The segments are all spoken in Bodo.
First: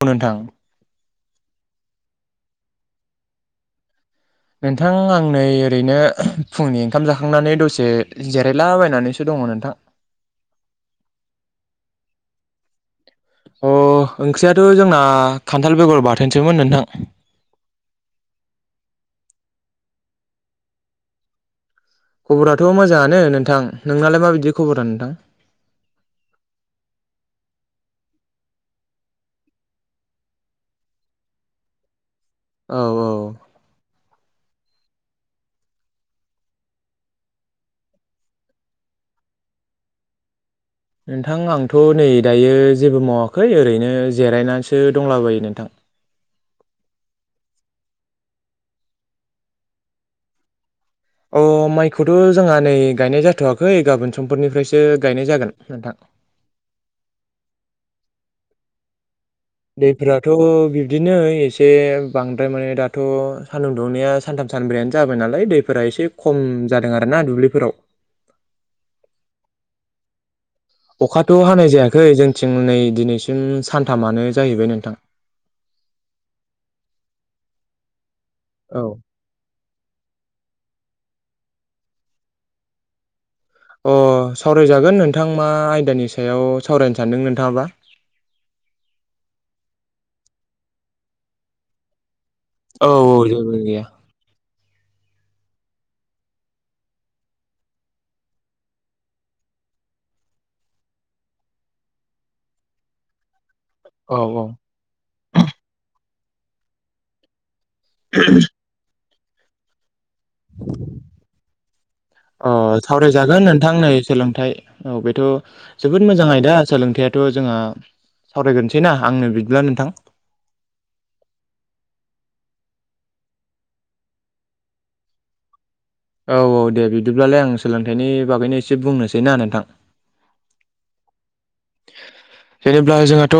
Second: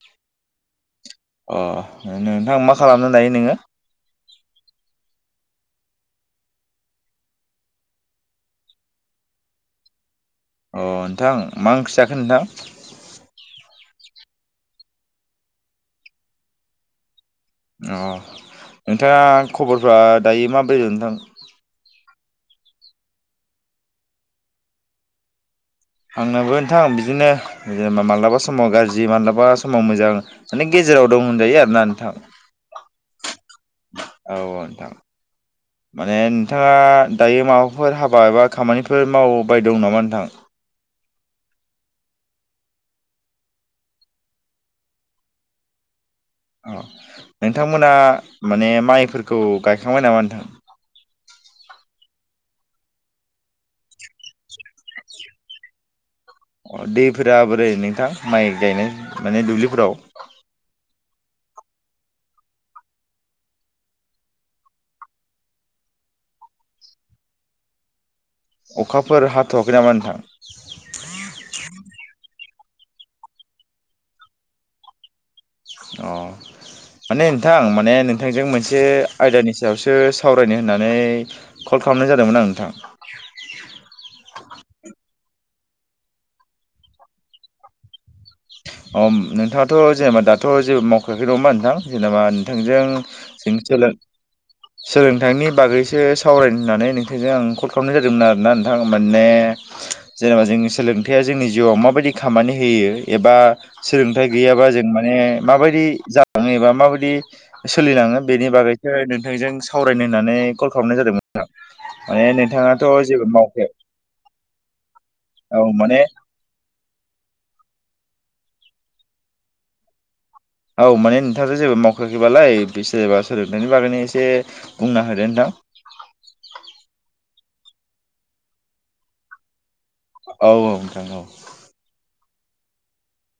औ नोंथां अ नोंथां मा खालामनो दायो नोङो नोंथां आं नै ओरैनो फुंनि ओंखाम जाखांनानै दसे जिरायलाबायनानैसो दं। दङ नोंथां अ नोंथां मा ओंख्रि जाखो नोंथां अ ओंख्रियाथ' जोंना खान्थाल बेगर बाथोनसोमोन नोंथां अ नोंथाङा खबरफ्रा दायो माबोर नोंथां खबराथ' मोजाङानो नोंथां नोंनालाय माबायदि खबरा नोंथां आंनाबो नोंथां बिदिनो जेनेबा माबलाबा समाव गाज्रि माबलाबा समाव मोजां माने गेजेर गेराव दं होनजायो आर ना नोंथां औ औ औ नोंथां। माने नोंथाङा दायो माबाफोर हाबा एबा खामानिफोर मावबाय दं नामा नोंथां नोंथां आंथ' नै दायो जेबो मावाखै ओरैनो जिरायनानैसो दंलाबायो नोंथां अ नोंथांमोना माने माइफोरखौ गायखांबाय नामा नोंथां अ माइखौथ' जोंहा नै गायनाय जाथवाखै गाबोन समफोरनिफ्रायसो गायनाय जागोन नोंथां। अ दैफोरा बोरै नोंथां माइ गायनाय माने दुब्लिफोराव दैफोराथ' बि बिदिनो एसे बांद्राय माने दाथ' सानदुं दुंनाया सानथाम सानब्रैयानो जाबाय नालाय दैफोरा एसे खम जादों आरो ना दुब्लिफोराव अखाफोर हाथ'वाखै नामा नोंथां अखाथ' हानाय जायाखै जोंनिथिं नै दिनैसिम सानथामानो जाहैबाय नोंथां अ माने नोंथां माने नों नोंथांजों मोनसे औ आयदानि सायावसो सावरायनो होननानै कल खालामनाय जादोंमोन आं नोंथां अ सावरायजागोन नोंथां मा आयदानि सायाव सावरायनो सानदों नोंथाङाबा अम नोंथाङाथ' जेनेबा दाथ' जेबो मावखायाखै नङा होमबा नोंथां जेनेबा औ औ जेबो गैया [unintelligible] सोलोंथाइनि बागैसो सावरायनो होननानै नोंथांजों आं कल खालामनाय जादोंमोन आरोना नोंथां माने जेनेबा जोंनि सोलोंथाइया जोंनि जिउआव माबायदि खामानि होयो एबा औ सोलोंथाइ औ गैयाबा जों माने माबायदि जालाङोबा माबायदि सोलिलाङो बेनि बागैसो नोंथांजों सावरायनो होननानै कल खालामनाय जादोंमोन नोंथां अ सावरायजागोन नोंथां नै सोलोंथाइ औ बेथ' औ माने जोबोद मोजां आयदा सोलोंथायाइथ' जोंहा सावरायग्रोनोसैना आंनो बिदिब्ला नोंथां औ माने नोंथाङाथ' जेबो मावखाखैबालाय बिसोर बासोर बागैनो एसे बुंना होदो नोंथां [unintelligible] औ औ दे बिदिब्लालाय आं सोलोंथाइनि बागैनो एसे बुंनोसै ना नोंथां औ औ नोंथां औ जेनेबा जोंहाथ'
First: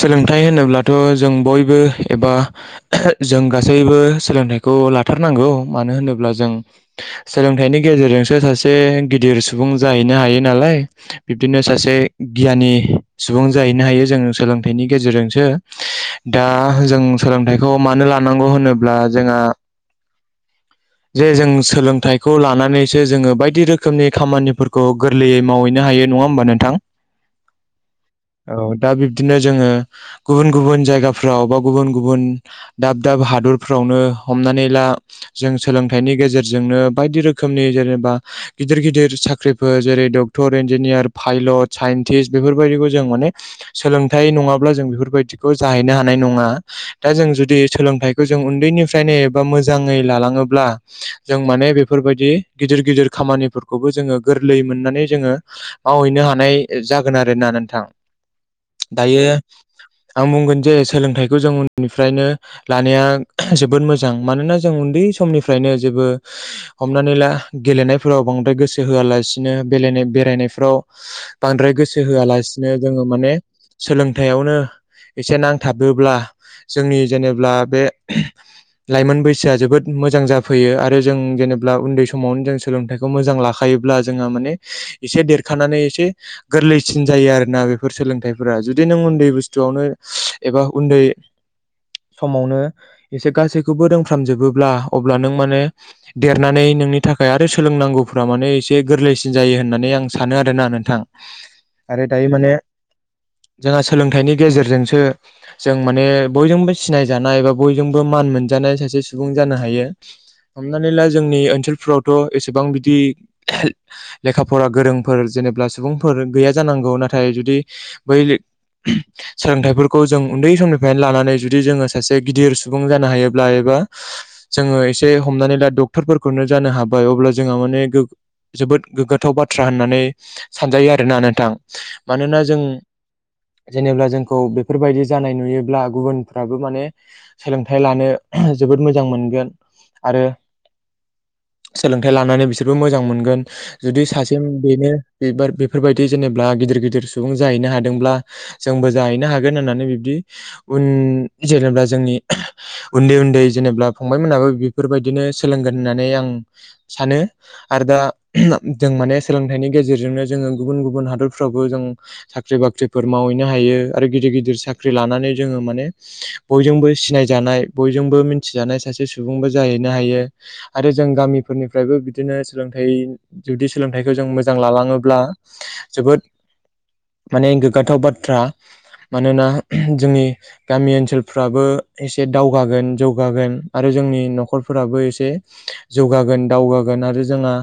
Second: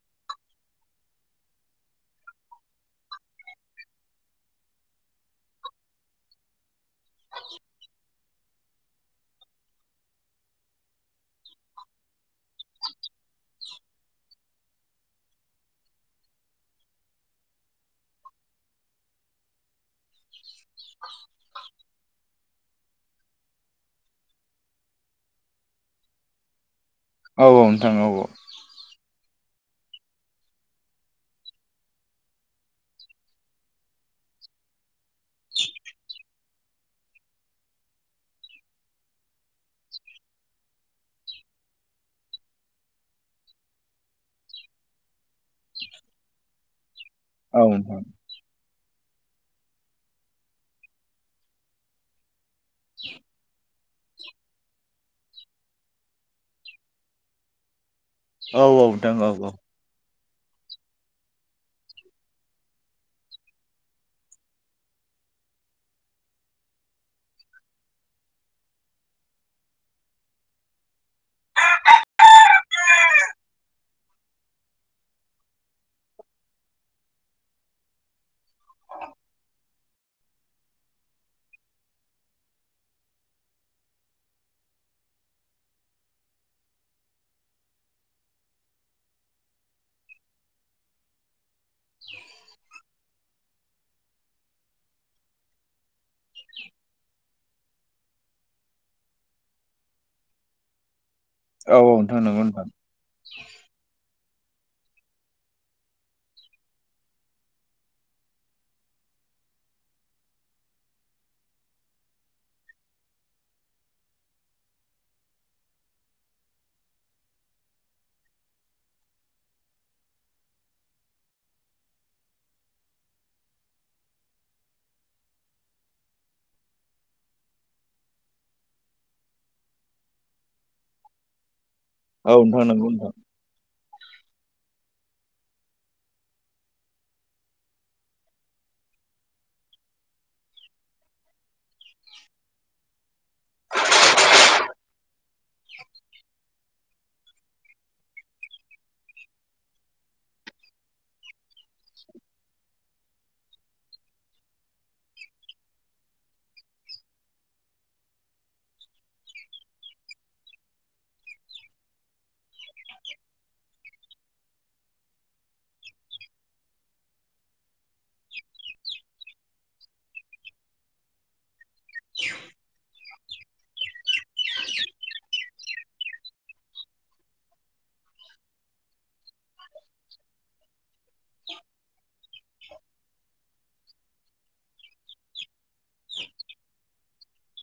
सोलोंथाइ होनोब्लाथ' जों बयबो एबा जों गासैबो सोलोंथाइखौ लाथारनांगौ मानो होनोब्ला जों सोलोंथाइनि गेजेर नोंसोर सासे गिदिर सुबुं जाहैनो हायो नालाय बिब्दिनो सासे गियानि सुबुं जाहैनो हायो जों सोलोंथाइनि गेजेरजोंसो दा जों सोलोंथाइखौ मानो लानांगौ होनोब्ला जोंहा जे जों सोलोंथाइखौ लानानैसो जोंङो बायदि रोखोमनि खामानिफोरखौ गोरलैयै मावहैनो हायो नङा होमबा नोंथां औ औ नोंथां औ औ बिदिनो जोंङो गुबुन गुबुन जायगाफ्राव बा गुबुन गुबुन दाब दाब हादरफ्रावनो हमनानै ला जों जोंनो बायदि रोखोमनि जेनेबा गिदिर गिदिर साख्रिफोर जेरै डक्टर इन्जिनियार फाइल ल साइन्टिस् बेफोरबायदिखौ जों माने सोलोंथाइ नङाब्ला जों बेफोरबायदिखौ जाहैनो हानाय नङा। दा जों जुदि औ नोंथां सोलोंथाइखौ जों उन्दैनिफ्रायनो एबा मोजाङै लालाङोब ब्ला जों माने बेफोरबायदि गिदिर गिदिर खामानिफोर खौबो जोङो गोरलै मोननानै जोंङो मावहैनो हानाय जागोन आरोना नोंथां औ-औ नोंथां दायो औ-औ आं बुंगोन जे सोलोंथाइखौ जों उननिफ्रायनो लानाया जोबोद मोजां मानोना जों उन्दै समनिफ्रायनो जेबो हमनानै ला गेलेनायफोराव बांद्राय गोसो होआलासिनोे बेरायनायफ्राव बांद्राय गोसो होआलासिनो जोंङो माने सोलोंथायावनो एसे नांथाबोब्ला जोंनि जेनेबा बे लाइमोन बैसोआ जोबोद मोजां जाफैयो आरो जों जेनेबा उन्दै समावनो जों सोलोंथाइखौ मोजां लाखायोब्ला जोंहा माने एसे देरखानानै एसे गोरलैसिन जायो आरो ना बेफोर सोलोंथाइफोरा जुदि नों उन्दै बुस्थुआवनो एबा उन्दै समावनो एसे गासैखौबो रोंफ्रामजोबो अब्ला अब्ला नों माने देरनानै नोंनि थाखाय आरो सोलोंनांगौफ्रा माने एसे गोरलैसिन जायो होन्नानै आं सानो आरोना नोंथां औ आरो नोंथां दायो नंगौ माने नोंथां जोंहा सोलोंथाइनि गेजेरजोंसो जों माने बयजोंबो सिनाय जानाय बा बयजोंबो मान मोनजानाय सासे [unintelligible] जानो हायो। हमनानै ला जोंनि ओनसोलफोरावथ' एसेबां बिदि लेखा फरा गोरोंफोर ज जेनेब्ला सुबुंफोर गैया जानांगौ नाथाय जुदि बै सोलोंथाइफोरखौ जों उन्दै समनिफ्रायनो लानानै जुदि जोंङो सासे गिदिर सुबुं जानो हायोब्ला एबा जोंङो एसे हमनानै ला डाक्टरफोरखौनो जानो हाबाय अब्ला जोंहा माने जोबोद गोग्गाथाव बाथ्रा होननानै सानजायो आरोना नोंथां। औ मानोना जों नोंथां नंगौ नोंथां जेनेब्ला जोंखौ बे बेफोरबायदि जानाय नुयोब्ला गुबुनफ्राबो माने सोलोंथाइ लानो जोबोद मोजां मोनगोन आरो [inaudible] सोलोंथाइ लानानै बिसोरबो मोजां मोनगोन जुदि सासे बेनो बेबार बेफोरबायदि जेनेब्ला गिदिर गिदिर सुबुं जाहैनो हादोंब्ला जोंबो जाहैनो हागोन होननानै बिब्दि उन जेनेबा जोंनि उन्दै उन्दै जेनेब्ला फंबाय मोनाबो बेफोरबायदिनो सोलोंगोन होननानै आं सानो आरो दा जों माने सोलोंथाइनि गेजेरजोंनो जोङो गुबुन गुबुन हादरफ्रावबो जों साख्रि-बाख्रिफोर मावहैनो हायो। थायो आरो गिदिर गिदिर साख्रि लानानै जोङो माने बयजोंबो सिनायजानाय बयजोंबो मिन मिथिजानाय सासे सुबुंबो जाहैनो हायो आरो जों गामिफोरनिफ्रायबो बिदिनो सोलोंथाइ जुदि सोलोंथाइखौ जों मोजां लालाङोब्ला जोबोद माने गोग्गाथाव बाथ्रा मानोना मा जोंनि गामि ओनसोलफ्राबो एसे दावगागोन जौ गोन आरो जोंनि न'खरफोराबो एसे जौगागोन दावगागोन आरो जोंहा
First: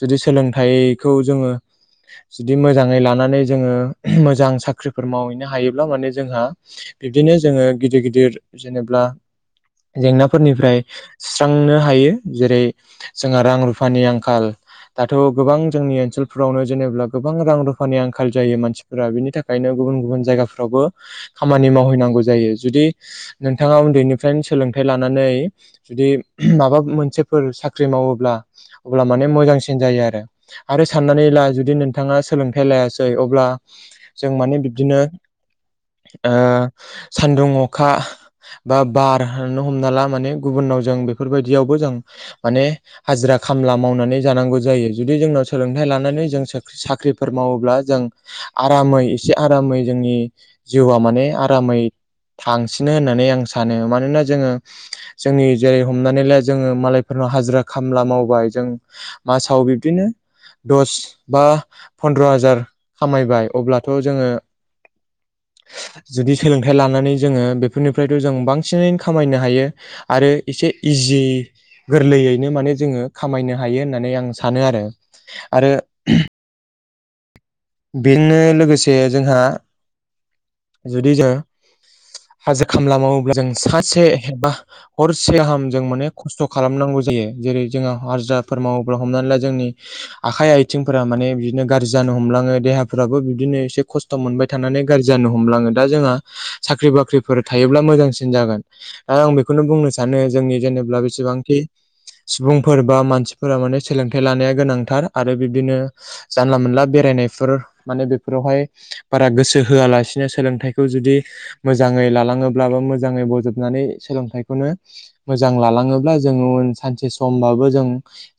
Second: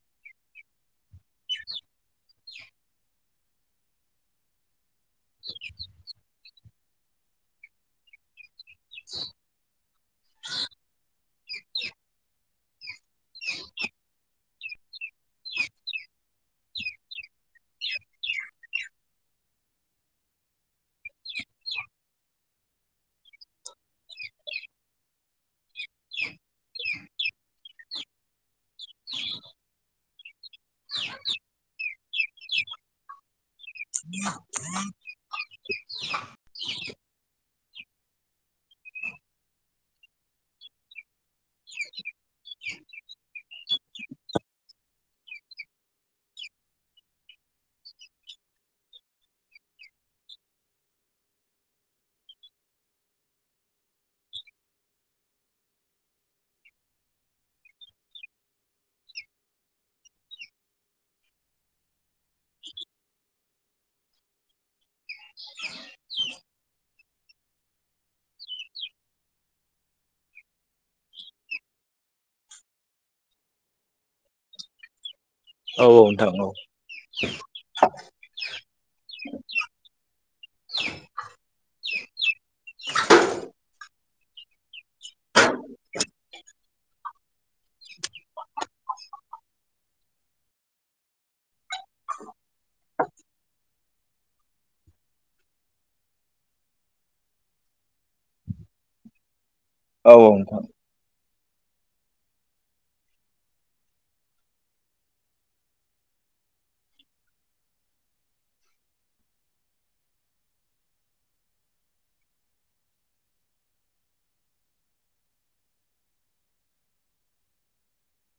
जुदि बे सोलोंथाइखौ जोंङो जुदि मोजाङै लानानै जोंङो मोजां साख्रिफोर मावहैनो हायोब्ला माने जोंहा बिब्दिनो जोंङो गिदिर गिदिर जेनेब्ला जेंनाफोरनिफ्राय सुस्रांनो हायो। जेरै जोंहा रां-रुफानि आंखाल दाथ' गोबां जोंनि ओनसोलफोरावनो जेनेब्ला गोबां रां रुफानि आंखाल जायो मानसिफोरा बिनि थाखायनो गुबुन गुबुन जायगाफ्रावबो खामानि मावहैनांगौ जायो। जुदि नोंथाङा उन्दैनिफ्रायनो सोलोंथाइ लानानै जुदि बे माबा मोनसेफोर साख्रि मावोब्ला अब्ला माने मोजां मोजांसिन जायो आरो आरो साननानै ला जुदि नोंथाङा सोलोंथाइ लायासै अब्ला जों माने बिदिनो ओ सानदुं अखा बा -बार नो हमना ला माने गुबुननाव जों बेफोरबायदियावबो जों माने हाजिरा खामला मावनानै जानांगौ जायो जुदि जोंनाव सोलोंथाइ लानानै जों साख्रि साख्रिफोर मावोब्ला जों आरामै। एसे आरामै जोंनि जिउआ माने आरामै थांसिनो होननानै आं सानो माने मानोना जोंङो जोंनि जेरै हमनानैल जोंङो मालायफोरनाव हाजिरा खामला मावबाय जों मासाव बिब्दिनो दस बा पन्द्र' हाजार खामायबाय अब्लाथ' जोंङो जुदि सोलोंथाइ लानानै जोङो बेफोरनिफ्रायथ' जों बां बांसिन खामायनो हायो आरो एसे इजि गोरलैयैनो माने जोङो खामायनो हायो होननानै आं सानो आरो। आरो औ औ नोंथां औ। बेनो लोगोसे जोंहा जुदि जों हाजो खामला मावोब जों सासेबा हरसे गाहाम जों माने खस्थ' खालामनांगौ। जायो जेरै जोंहा हाजिराफोर मावोब्ला हमनानै ला जोंनि आखाय- आथिंफोरा माने बिदिनो गाज्रि जायो ओ नों हमलांङो देहाफ्राबो बिदिनो एसे खस्थ' मोनबाय थानानै गाज्रि जानो हमलाङो दा जोंहा साख्रि बाख्रिफोर थायो जेब्ला मोजांसिन जागोन ओ-आं बेखौनो बुंनो औ सानो जोंनि नोंथां जेनेब्ला बेसेबांखि सुबुंफोर बा मानसिफोरा माने सोलोंथाइ लानाया गोनांथार आरो बिब्दिनो जानला मोनला बेरायनाय बिसोरो माने बैफोरावहाय बारा गोसो होआलासेनो सोलोंथखौ जुदि मोजाङै ब्लाबो मोजाङै बजबनानै सोलोंथायखौनो मोजां लालाङोब्ला जोङो उन सानसे सम होनबाबो जों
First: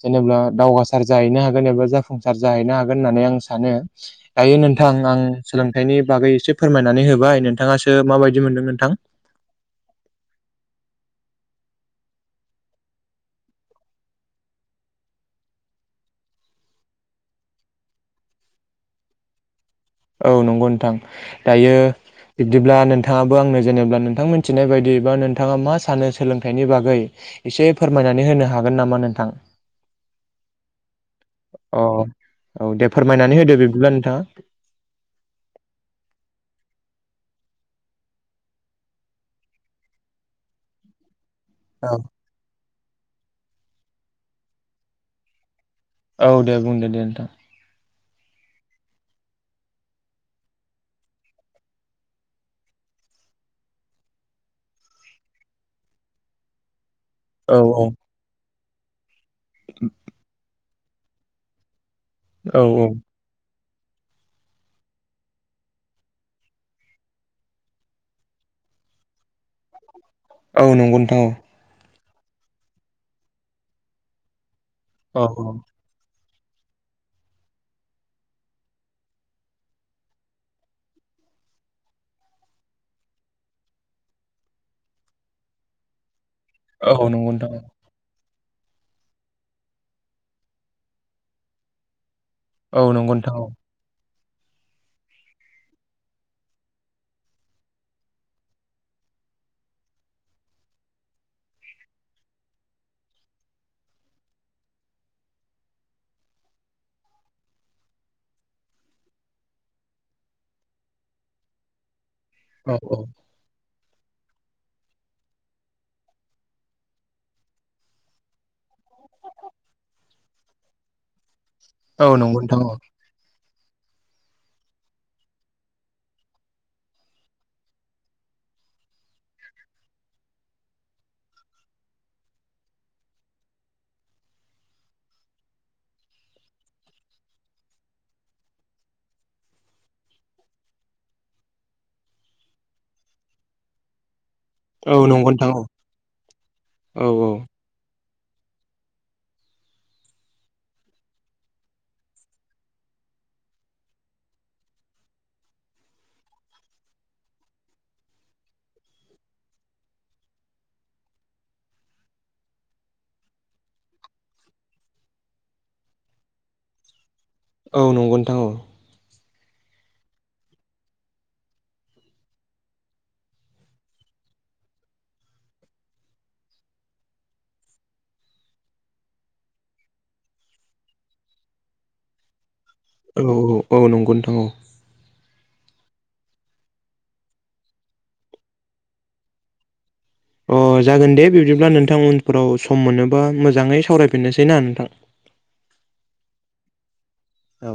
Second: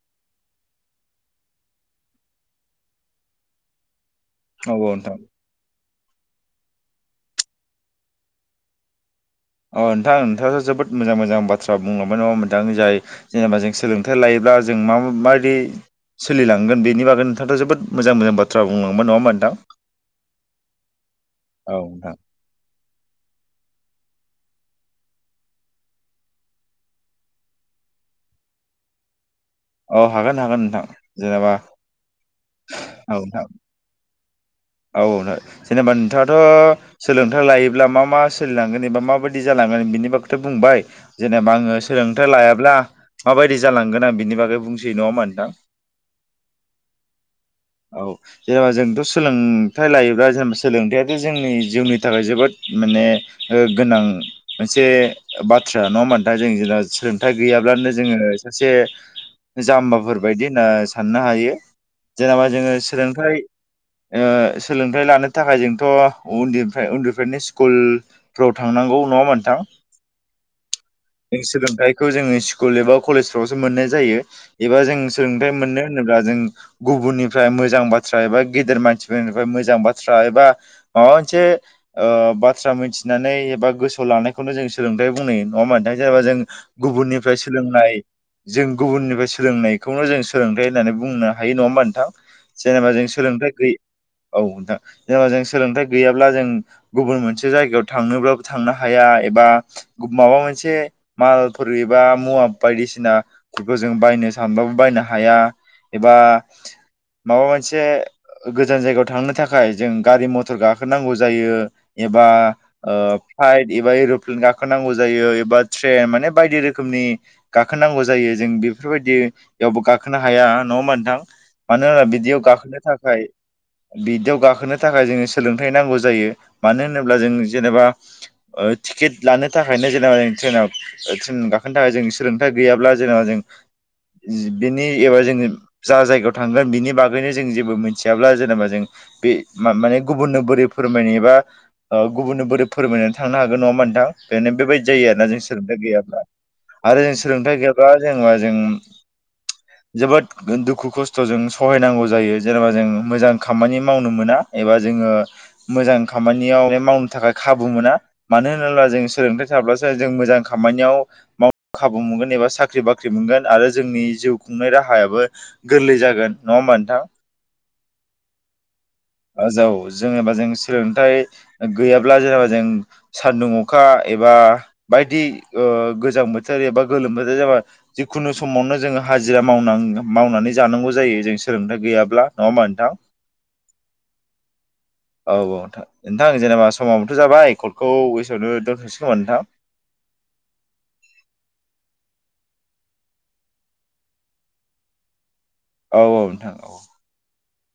जेनेबा दावगासार जाहैनो हागोन एबा जाफुंसार जाहैनो हागोन होननानै आं सानो। दायो औ नोंथां आं सोलोंथाइनि बागै एसे फोरमायनानै होबाय नोंथाङासो माबायदि मोनदों नोंथां अ नोंथां नोंथाङाथ' जोबोद मोजां मोजां बाथ्रा बुंलांबाय नङा होनबा नोंथां जाय जेनेबा जों सोलोंथाइ लायोब्ला दा जों माबायदि सोलिलांगोन बेनि बागै नोंथांथ' जोबोद मोजां मोजां बाथ्रा बुंलांबाय नङा होनबा नोंथां औ नंगौ नोंथां औ दायो नोंथां बिब्दिब्ला नोंथां नोंथाङाबो आंनो जेनेबा नोंथां मोनथिनाय बायदिबा नोंथाङा मा सानो सोलोंथाइनि बागै एसे फोरमाय नानै होनो हागोन नामा नोंथां? औ हागोन हागोन नोंथां जेनेबा अ औ दे फोरमायनानै होदो बिब्दिब्ला नोंथाङा औ जेनेबा नोंथाङाथ' सोलोंथाइ लायोब्ला मा मा सोलिलांगोन एबा माबायदि जालां बिनि बखगैथ' बुंबाय। जेनेबा आं औ सोलोंथाइ लायाब्ला माबायदि जालांगोन बिनि बागै बुंलांनोसै नङा होनबा नोंथां औ दे बुंदो दे नोंथां औ जेनेबा जोंथ' सोलों सोलोंथाइ लायोब्ला जेनेबा सोलोंथायाथ' जोंनि जिउनि थाखाय जोबोद माने गोनां मोनसे बाथ्रा नङा होमबा नोंथां जों जेला- सोलोंथाइ औ औ गैयाब्लानो जोङो सासे जाम्बाफोर बायदि होनना साननो हायो जेनेबा औ जोङो औ सोलोंथाइ ओ-सोलोंथाइ लानो थाखाय जोंथ' उन्दैनिफ्राय उन्दैनिफ्रायनो स्कुलफ्राव थांनांगौ। औ नङा मोनथां औ नंगौ नोंथां औ। खौ जोङो स्कुल एबा कलेजफ्रावसो मोननाय जायो एबा जों औ सोलोंथाइ मोनो होनोब्ला जों गुबुननिफ्राय मोजां बाथ्रा एबा गेदेर मानसिफोरनिफ्राय मोजां बाथ्रा एबा माबा मोनसे ओ बाथ्रा मिथिनानै एबा गोसोआव लानायखौनो जों सोलोंथाइ बुंनाय नङा होमब्ला नोंथां जेनेबा जों औ नंगौ गुबुननिफ्राय नोंथां सोलोंनाय जों गुबुननिफ्राय सोलोंनायखौनो जों सोलोंथाइ होननानै बुंनो हायो नङा होमबा नोंथां औ जेनेबा जों नंगौ नोंथां औ सोलोंथाइ गै औ नोंथां जेनेबा जों सोलोंथाइ गैयाब्ला जों गुबुन मोनसे जायगायाव थांनोब्लाबो थांनो हाया बा माबा मोनसे मालफोर एबा मुवा बायदिसिनाफोरखौ जों बायनो सानबाबो बायनो हाया एबा माबा मोनसे गोजान जायगायाव थांनो थाखाय जों गारि मथर गाखोनांगौ जायो एबा औ औ फ्लाथ एबा एर'प्लेन गाखोनांगौ जायो एबा ट्रेन माने बायदि रोखोमनि गाखोनांगौ जायो जों बेफोरबायदियावबो गाखोनो हाया न' म नोंथां मानो होना औ बिदियाव नंगौ नोंथां औ गाखोनो थाखाय [inaudible] बिदियाव गाखोनो थाखाय जोङो सोलोंथाइ नांगौ जायो मानो होनोब्ला जों जेनेबा टिकेट लानो थाखायनो जेनेबा जों ट्रेनाव ट्रेन गाखोनो थाखाय जों सोलोंथाइ गैयाब्ला जेनेबा जों बिनि एबा जोङो जा जायगायाव थांगोन बिनि बागैनो जों जेबो मोनथि मिथियाब्ला जेनेबा जों बे माने गुबुननो बोरै फोरमायनो एबा गुबुननो बोरै फोरमाय थांनो हागोन नङा होमबा नोंथां बेनो बेबायदि औ जायो आरोना नंगौ जों नोंथां औ सोलोंथाइ गैयाब्ला आरो औ जों सोलोंथाइ गैयाब्ला जेनेबा जों जोबोद दुखु खस्थ' जों सहायनांगौ जायो जेनेबा जों मोजां खामानि मावनो मोना एबा जोङो मोजां खामानियाव मावनो थाखाय खाबु नंगौना मोना मानो होनोब्ला जों सोलोंथाइ थाब्लासो जों मोजां खामानियाव माव खाबु मोनगोन एबा साख्रि साख्रि बाख्रि मोनगोन आरो जोंनि जिउ खुंनाय राहायाबो गोरलै जागोन नङा होमबा नोंथां औ नंगौ नोंथां औ आजाव जेनेबा जों सोलोंथाइ गैयाब्ला जेनेबा जों सान्दुं अखा एबा बायदि गोजां बोथोर एबा गोलोम बोथोर जाबा जिखुनु समावनो जोङो हाजिरा मावनां मावनानै जानांगौ जायो जों सोलोंथाइ गैयाब्ला नङा होमबा नोंथां औ औ औ नंगौ नोंथां औ औ नोंथां नोंथां जेनेबा समावबोथ' जाबाय फनखौ बेसमआवनो दोनथ'सै खोमा नोंथां [inaudible] अ जागोन दे बिब्दिब्ला नोंथां उनफोराव सम मोनोबा मोजाङै सावरायफिननोसै ना नोंथां औ औ नोंथां औ औ